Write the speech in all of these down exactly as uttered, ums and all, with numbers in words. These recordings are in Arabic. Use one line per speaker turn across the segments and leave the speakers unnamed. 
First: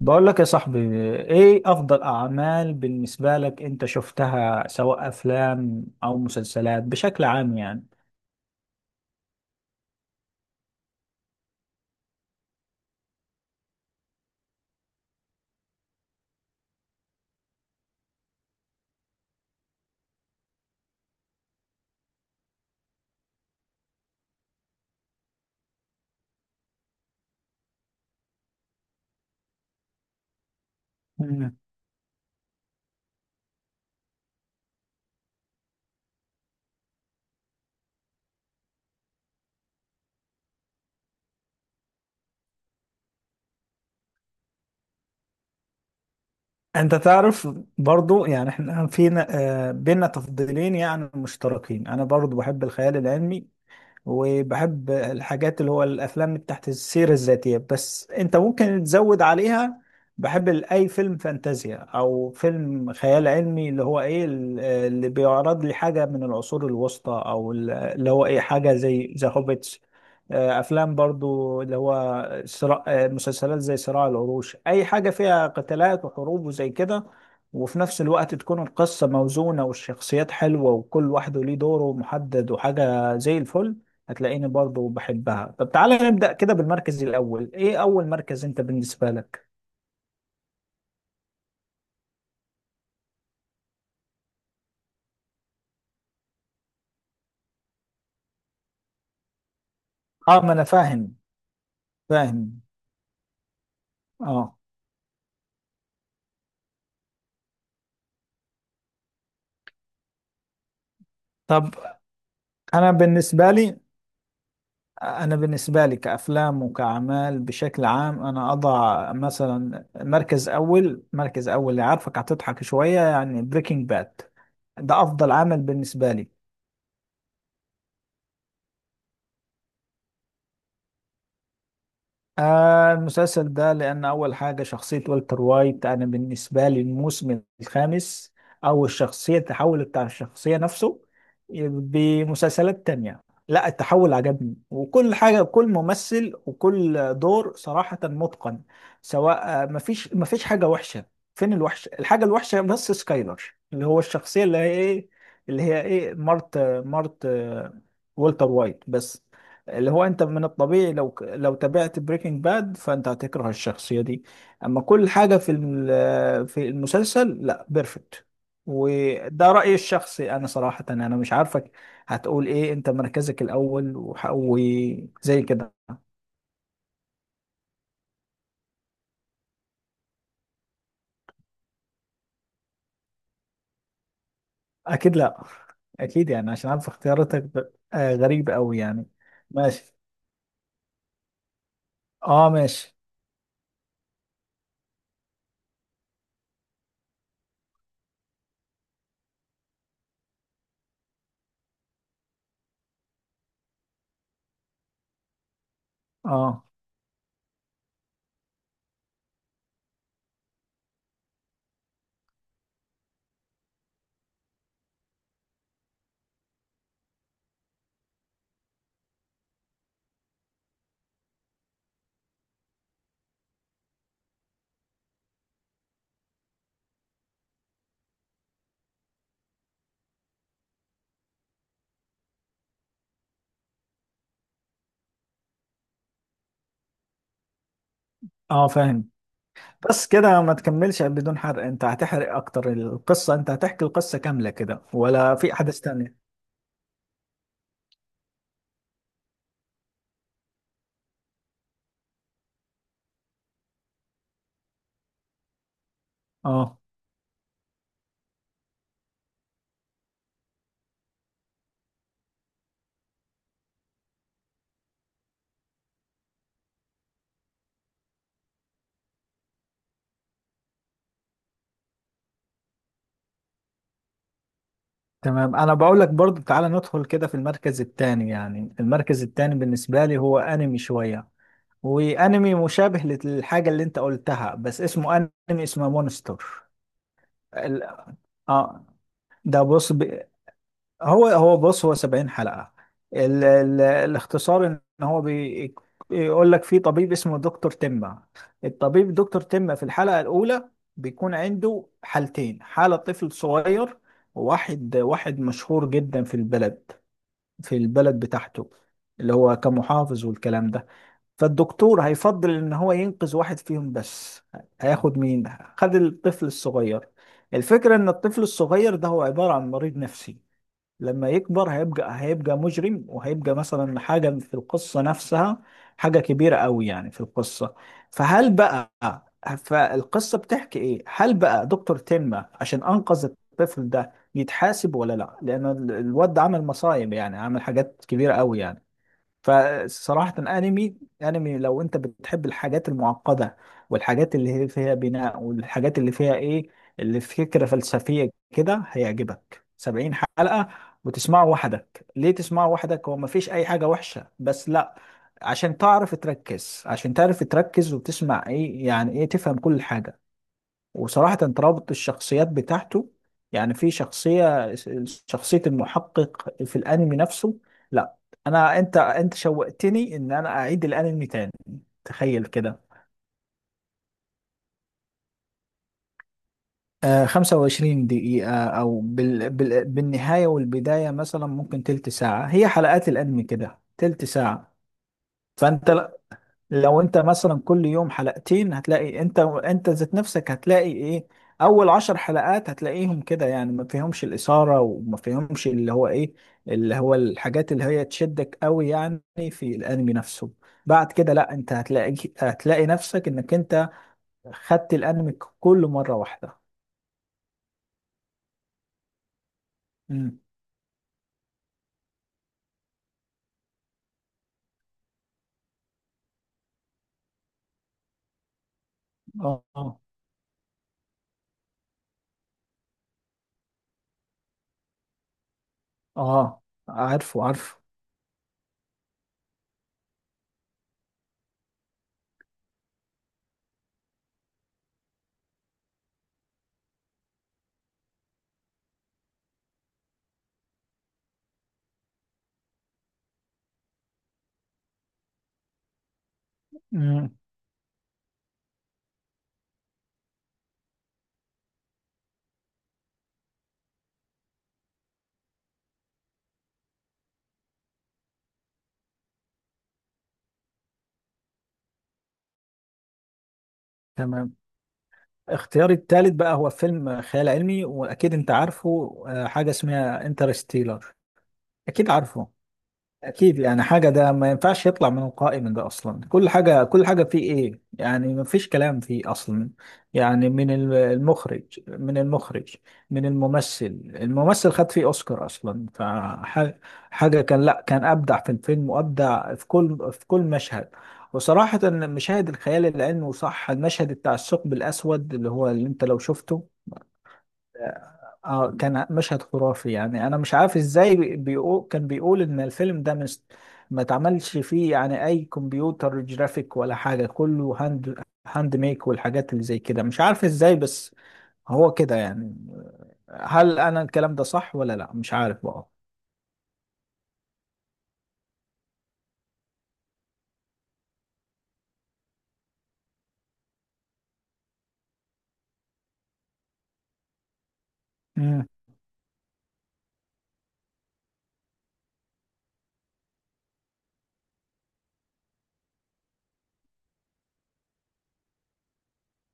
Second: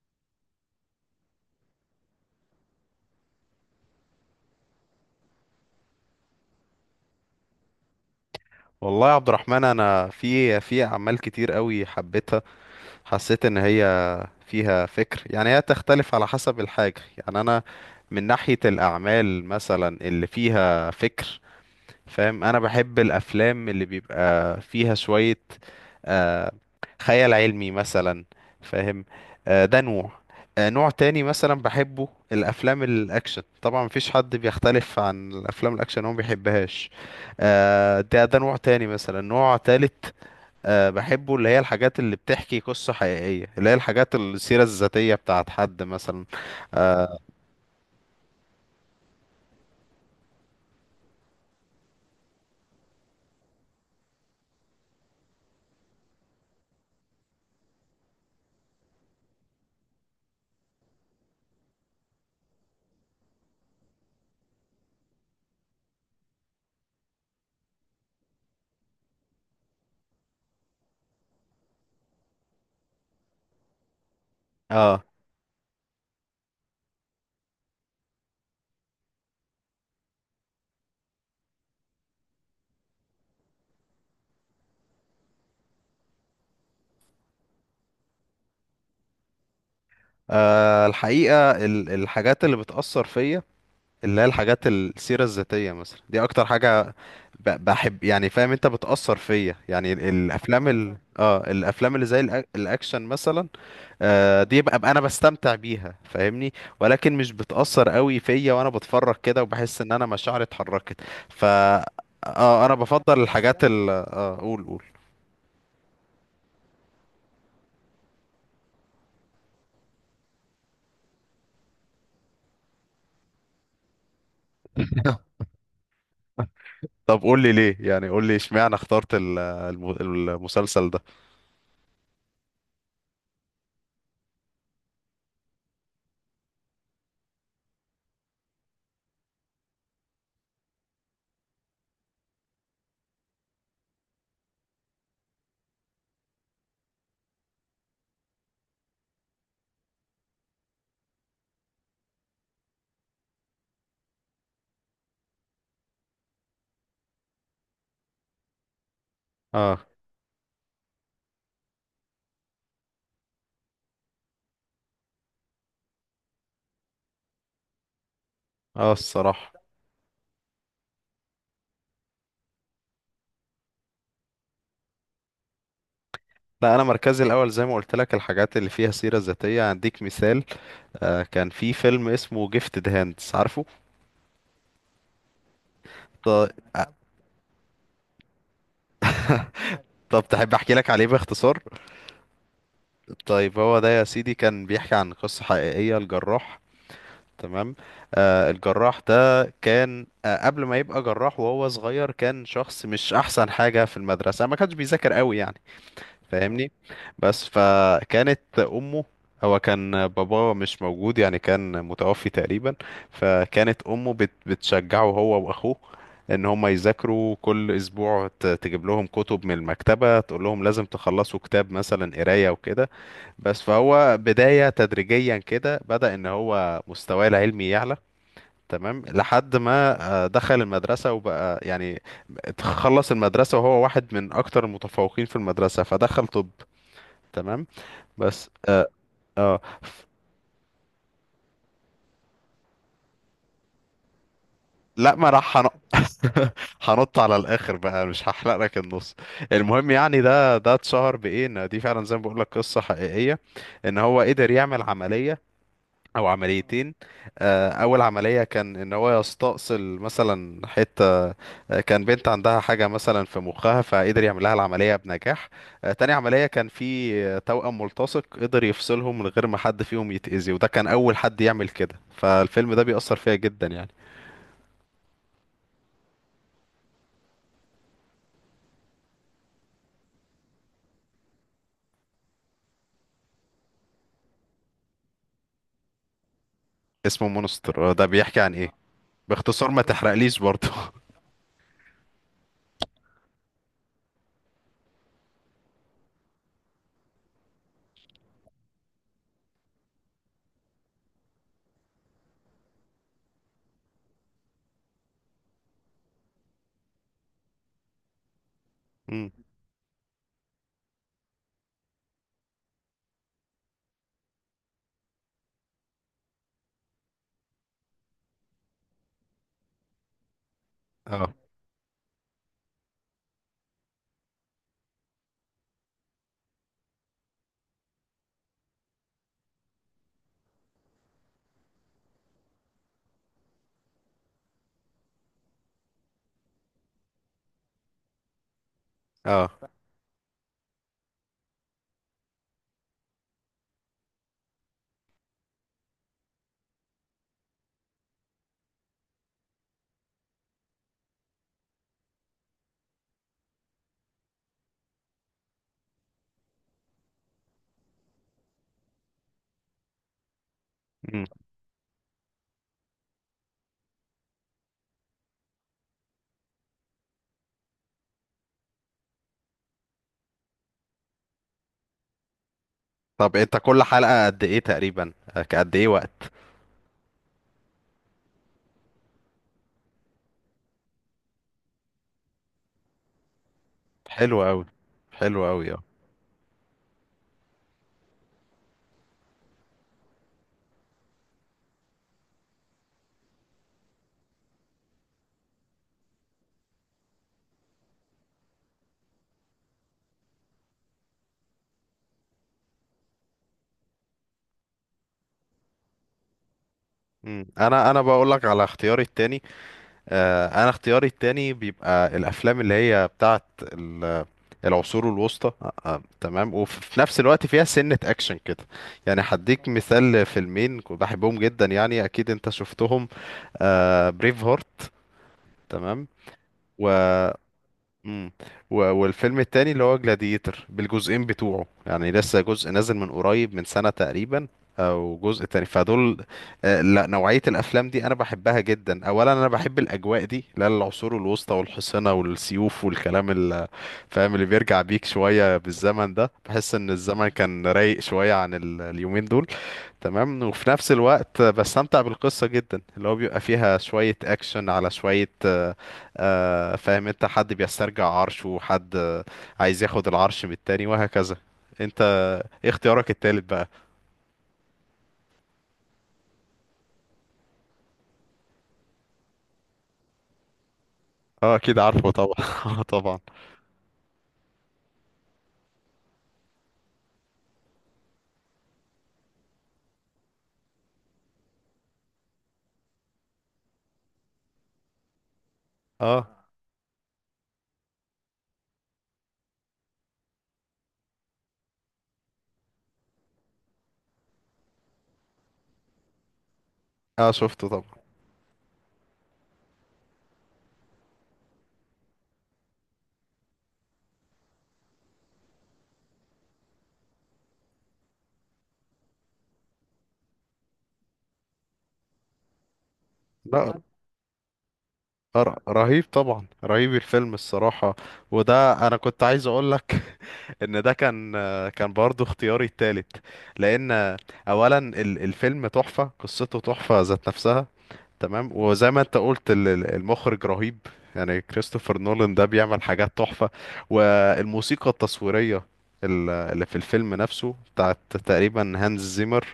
بقول لك يا صاحبي، ايه افضل اعمال بالنسبة لك انت شفتها، سواء افلام او مسلسلات بشكل عام يعني؟
والله يا عبد الرحمن، انا في في اعمال كتير قوي حبيتها. حسيت ان هي فيها فكر، يعني هي تختلف على حسب الحاجه. يعني انا من ناحيه الاعمال مثلا اللي فيها فكر، فاهم؟ انا بحب الافلام اللي بيبقى فيها شوية آه، خيال علمي مثلا. فاهم؟ آه، ده نوع. آه، نوع تاني مثلا
مم.
بحبه الافلام الاكشن. طبعا مفيش حد بيختلف عن الافلام الاكشن، هو ما بيحبهاش. آه، ده ده نوع تاني، مثلا نوع تالت. آه، بحبه اللي هي الحاجات اللي بتحكي قصة حقيقية، اللي هي الحاجات السيرة الذاتية بتاعت حد مثلا.
انت تعرف، برضو يعني احنا فينا آه، بينا تفضيلين يعني مشتركين. انا برضو بحب الخيال العلمي وبحب الحاجات اللي هو الافلام تحت السيرة الذاتية، بس انت ممكن تزود عليها. بحب ال- اي فيلم فانتازيا او فيلم خيال علمي، اللي هو ايه، ال- اللي بيعرض لي حاجة من العصور الوسطى، او ال- اللي هو ايه، حاجة زي ذا هوبيتس. افلام برضو اللي هو صراع آه، مسلسلات زي صراع العروش، اي
اه.
حاجة فيها قتالات وحروب وزي كده، وفي نفس الوقت تكون القصة موزونة والشخصيات حلوة وكل واحد ليه دوره محدد وحاجة زي الفل. هتلاقيني برضه بحبها. طب تعالى نبدأ كده بالمركز الأول. إيه أول مركز أنت بالنسبة لك؟
آه، الحقيقة، ال- الحاجات اللي بتأثر فيا، اللي هي الحاجات السيرة الذاتية، مثلا دي أكتر حاجة ب- بحب، يعني فاهم أنت، بتأثر فيا. يعني ال-
آه، ما أنا
الأفلام ال...
فاهم،
اه الأفلام اللي زي الأ-
فاهم
الأكشن مثلا. آه
آه.
دي ببقى أنا بستمتع بيها، فاهمني؟ ولكن مش بتأثر قوي فيا، وأنا بتفرج كده وبحس إن أنا مشاعري اتحركت. ف
طب
اه أنا
أنا
بفضل
بالنسبة
الحاجات
لي،
ال اه قول قول.
أنا بالنسبة لي كأفلام وكأعمال بشكل عام، أنا أضع مثلا مركز أول، مركز أول اللي عارفك هتضحك شوية، يعني بريكنج باد. ده أفضل عمل بالنسبة لي.
طب قول لي ليه، يعني قول لي اشمعنى اخترت ال- الم- المسلسل ده؟
آه، المسلسل ده، لأن أول حاجة شخصية والتر وايت. أنا بالنسبة لي الموسم الخامس، أو الشخصية، التحول بتاع الشخصية نفسه بمسلسلات تانية، لا التحول عجبني. وكل حاجة، كل ممثل وكل دور صراحة متقن. سواء آه، مفيش، مفيش حاجة وحشة. فين الوحش، الحاجة الوحشة بس سكايلر، اللي هو الشخصية اللي هي إيه، اللي هي إيه، مرت، مرت آه، والتر وايت بس.
اه،
اللي هو انت من الطبيعي، لو لو تابعت بريكنج باد، فانت هتكره الشخصية دي. اما كل حاجة في الم- في المسلسل، لا، بيرفكت.
اه، الصراحة.
وده رأيي الشخصي انا صراحة. انا مش عارفك هتقول ايه، انت مركزك الاول وح- وزي كده.
لا، انا مركزي الاول زي ما قلت لك الحاجات اللي فيها سيرة ذاتية. هديك مثال. آه، كان في فيلم اسمه جيفتد هاندز، عارفه؟
اكيد لا، اكيد
ط-
يعني، عشان عارف اختياراتك ب- آه، غريبة قوي يعني. ماشي.
طب تحب احكي لك عليه باختصار؟
اه ماشي.
طيب هو ده يا سيدي كان بيحكي عن قصة حقيقية، الجراح. تمام. آه الجراح ده كان آه قبل ما يبقى جراح وهو صغير، كان شخص مش احسن حاجة في المدرسة، ما كانش بيذاكر قوي يعني.
اه،
فاهمني؟ بس فكانت امه، هو كان باباه مش موجود، يعني كان متوفي تقريبا. فكانت امه بت بتشجعه هو واخوه، ان هما يذاكروا كل اسبوع، ت- تجيب لهم كتب من المكتبة، تقول لهم لازم تخلصوا كتاب مثلا قراية وكده. بس فهو بداية تدريجيا كده بدأ ان هو مستواه العلمي يعلى. تمام لحد ما آه، دخل المدرسة وبقى يعني، خلص المدرسة وهو واحد من اكتر المتفوقين في المدرسة، فدخل طب. تمام. بس
اه
اه,
فاهم.
آه.
بس كده، ما تكملش بدون حرق. انت هتحرق اكتر القصة، انت هتحكي القصة كاملة كده،
لا، ما
ولا في
راح هن-
احداث تانية؟
هنط على الاخر بقى، مش هحلق لك النص. المهم يعني ده ده اتشهر بايه، ان دي فعلا زي ما بقول لك قصه حقيقيه، ان هو قدر يعمل عمليه او
اه.
عمليتين. آه، اول عمليه كان ان هو يستأصل مثلا حته، آه، كان بنت عندها حاجه مثلا في مخها، فقدر يعمل لها العمليه بنجاح. آه، تاني عمليه كان في آه، توأم ملتصق، قدر يفصلهم من غير ما حد فيهم يتأذي، وده كان اول حد يعمل كده. فالفيلم ده بيأثر فيا جدا يعني.
تمام، انا بقول لك برضو، تعالى ندخل كده في المركز التاني. يعني المركز التاني بالنسبة لي هو انمي شوية، وانمي مشابه للحاجة اللي انت قلتها، بس اسمه، انمي اسمه مونستر.
اسمه
ال...
مونستر. آه، ده بيحكي عن ايه؟
اه ده
باختصار، ما
بص ب...
تحرقليش برضه.
هو هو بص، هو 70 حلقة. ال ال الاختصار ان هو بي- بيقول لك في طبيب اسمه دكتور تمة. الطبيب دكتور تمة في الحلقة الأولى بيكون عنده حالتين: حالة طفل صغير، وواحد واحد مشهور جدا في البلد، في البلد بتاعته،
مم.
اللي هو كمحافظ والكلام ده. فالدكتور هيفضل ان هو ينقذ واحد فيهم بس. هياخد مين؟ خد الطفل الصغير. الفكرة ان الطفل الصغير ده هو عبارة عن مريض نفسي، لما
اه،
يكبر هيبقى هيبقى مجرم، وهيبقى مثلا حاجة في القصة نفسها، حاجة كبيرة قوي يعني في القصة. فهل بقى، فالقصة بتحكي ايه، هل بقى دكتور تنما عشان انقذ الطفل ده يتحاسب ولا لا، لان ال- الواد ده عمل مصايب، يعني عمل حاجات كبيرة قوي يعني.
اه.
فصراحة انمي انمي لو انت بتحب الحاجات المعقدة، والحاجات اللي هي فيها بناء، والحاجات اللي فيها ايه، اللي فكرة فلسفية كده، هيعجبك. 70 حلقة، وتسمعه وحدك. ليه تسمعه وحدك؟ هو مفيش اي حاجة وحشة، بس لا، عشان تعرف تركز، عشان تعرف تركز وتسمع ايه يعني ايه، تفهم كل حاجة.
مم.
وصراحة ترابط الشخصيات بتاعته، يعني في شخصية شخصية المحقق في الأنمي نفسه، لا. أنا، أنت أنت شوقتني إن أنا أعيد الأنمي تاني، تخيل كده.
طب انت كل حلقه قد ايه تقريبا، آه، قد ايه وقت؟
آه، 25 دقيقة، أو بال... بال... بالنهاية والبداية مثلا ممكن تلت ساعة. هي حلقات الأنمي كده تلت
حلو قوي.
ساعة.
حلو قوي.
فأنت لو انت مثلا كل يوم حلقتين، هتلاقي انت انت ذات نفسك، هتلاقي ايه، اول عشر حلقات هتلاقيهم كده يعني ما فيهمش الاثاره، وما فيهمش اللي هو ايه، اللي هو الحاجات اللي هي تشدك قوي يعني في الانمي نفسه. بعد كده لا، انت هتلاقي هتلاقي نفسك انك انت خدت الانمي كله مره واحده.
مم. انا انا بقول لك على اختياري التاني.
امم.
آه، انا اختياري التاني بيبقى الافلام اللي هي بتاعت ال- العصور الوسطى. آه، آه، تمام، وفي نفس الوقت فيها سنة اكشن كده. يعني
اه،
هديك
اه،
مثال لفيلمين كنت بحبهم جدا، يعني اكيد انت شفتهم. بريف هارت. تمام.
اه.
و
عارفه، عارفه.
امم و- والفيلم التاني اللي هو جلاديتر بالجزئين بتوعه، يعني لسه جزء نازل من قريب، من سنة تقريبا، او جزء تاني، فدول. آه، لا، نوعية الافلام دي انا بحبها جدا. اولا انا بحب الاجواء دي، لا العصور الوسطى والحصنة والسيوف والكلام ال- فاهم؟ اللي بيرجع بيك شوية بالزمن ده، بحس ان الزمن
امم.
كان رايق شوية عن ال- اليومين دول. تمام. وفي نفس الوقت بستمتع بالقصة جدا، اللي هو بيبقى فيها شوية أكشن على شوية، آه، آه، فاهم أنت؟ حد بيسترجع عرشه وحد آه، عايز ياخد العرش من التاني، وهكذا. أنت إيه اختيارك التالت بقى؟
تمام. اختياري الثالث بقى هو فيلم خيال علمي، واكيد انت عارفه، آه، حاجه اسمها انترستيلر.
اه، أكيد عارفه
اكيد
طبعا.
عارفه،
آه، طبعا.
اكيد يعني حاجه ده ما ينفعش يطلع من القائمه ده اصلا. كل حاجه، كل حاجه فيه ايه، يعني ما فيش كلام فيه اصلا. يعني من الم- المخرج، من المخرج من الممثل، الممثل خد فيه اوسكار اصلا.
اه،
فحاجه كان، لا، كان ابدع في الفيلم وابدع في كل، في كل مشهد. وصراحه مشاهد الخيال العلمي، وصح المشهد بتاع الثقب الاسود، اللي هو اللي انت لو شفته،
اه، شفته طبعا.
اه كان مشهد خرافي يعني. انا مش عارف ازاي، بي- بيقول، كان بيقول ان الفيلم ده مش، ما اتعملش فيه يعني اي كمبيوتر جرافيك ولا حاجه، كله هاند هاند ميك والحاجات اللي زي كده، مش عارف ازاي، بس هو كده يعني. هل
لا.
انا الكلام ده صح ولا لا، مش
آه، ر-
عارف بقى.
رهيب طبعا، رهيب الفيلم الصراحة. وده انا كنت عايز اقول لك، ان ده كان، كان برضو اختياري التالت. لان اولا ال- الفيلم تحفة، قصته تحفة ذات نفسها. تمام.
امم.
وزي ما انت قلت ال- ال- المخرج رهيب. يعني كريستوفر نولان ده بيعمل حاجات تحفة. والموسيقى التصويرية ال- اللي في الفيلم نفسه بتاعت تقريبا هانز زيمر.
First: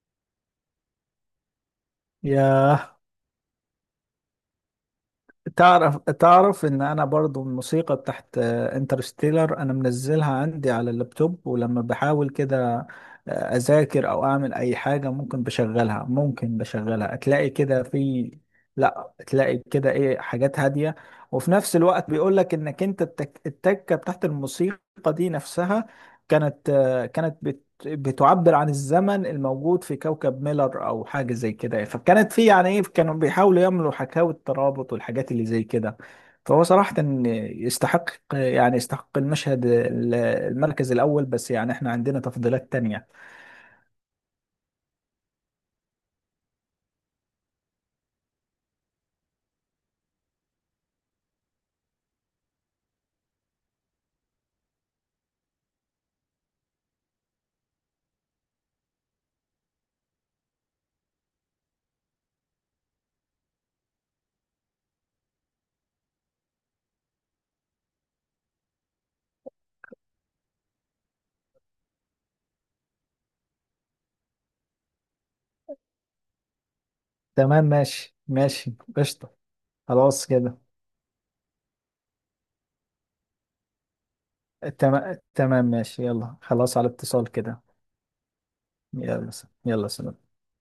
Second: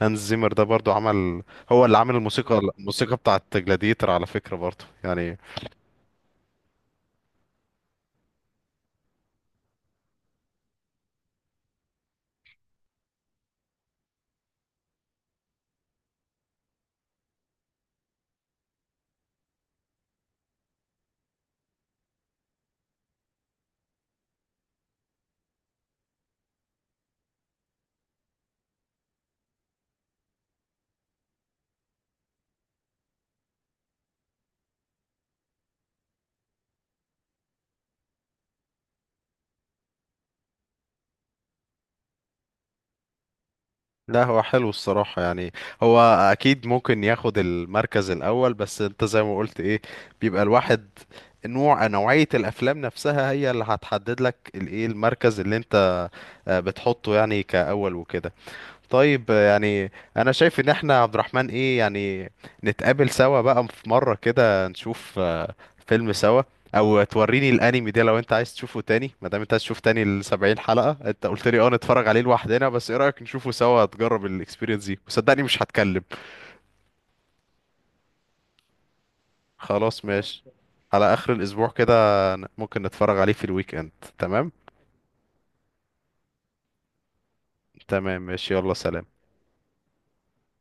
هانز زيمر ده برضو عمل، هو اللي عامل الموسيقى
ياه،
الموسيقى بتاعت جلاديتر على فكرة برضو يعني.
تعرف، تعرف ان انا برضو الموسيقى بتاعت انترستيلر انا منزلها عندي على اللابتوب، ولما بحاول كده، آه، اذاكر او اعمل اي حاجة، ممكن بشغلها ممكن بشغلها، تلاقي كده في، لا، تلاقي كده ايه، حاجات هادية. وفي نفس الوقت بيقول لك انك انت التك... التكة بتاعت الموسيقى دي نفسها، كانت آه، كانت بتعبر عن الزمن الموجود في كوكب ميلر او حاجه زي كده. فكانت في يعني ايه، كانوا بيحاولوا يعملوا حكاوي الترابط والحاجات اللي زي كده. فهو صراحه إن يستحق، يعني يستحق المشهد، ال- المركز الاول، بس يعني احنا عندنا تفضيلات تانية.
لا، هو حلو الصراحة يعني. هو أكيد ممكن ياخد المركز الأول، بس أنت زي ما قلت إيه، بيبقى الواحد نوع نوعية الأفلام نفسها هي اللي هتحدد لك الإيه المركز اللي أنت آه، بتحطه يعني كأول وكده. طيب، يعني انا شايف ان احنا عبد الرحمن ايه يعني، نتقابل سوا بقى في مرة كده، نشوف آه، فيلم سوا، او توريني الانمي ده لو انت عايز تشوفه تاني، ما دام انت عايز تشوف تاني ال سبعين حلقة، انت قلت لي اه نتفرج عليه لوحدنا، بس ايه رأيك نشوفه سوا؟ تجرب الاكسبيرينس دي وصدقني مش هتكلم.
تمام، ماشي، ماشي، قشطه.
خلاص
خلاص
ماشي.
كده.
على اخر الاسبوع كده، ممكن نتفرج عليه في الويك اند. تمام،
تمام، تمام، ماشي، يلا خلاص، على اتصال كده.
تمام، ماشي، يلا سلام.
يلا، س- يلا سلام.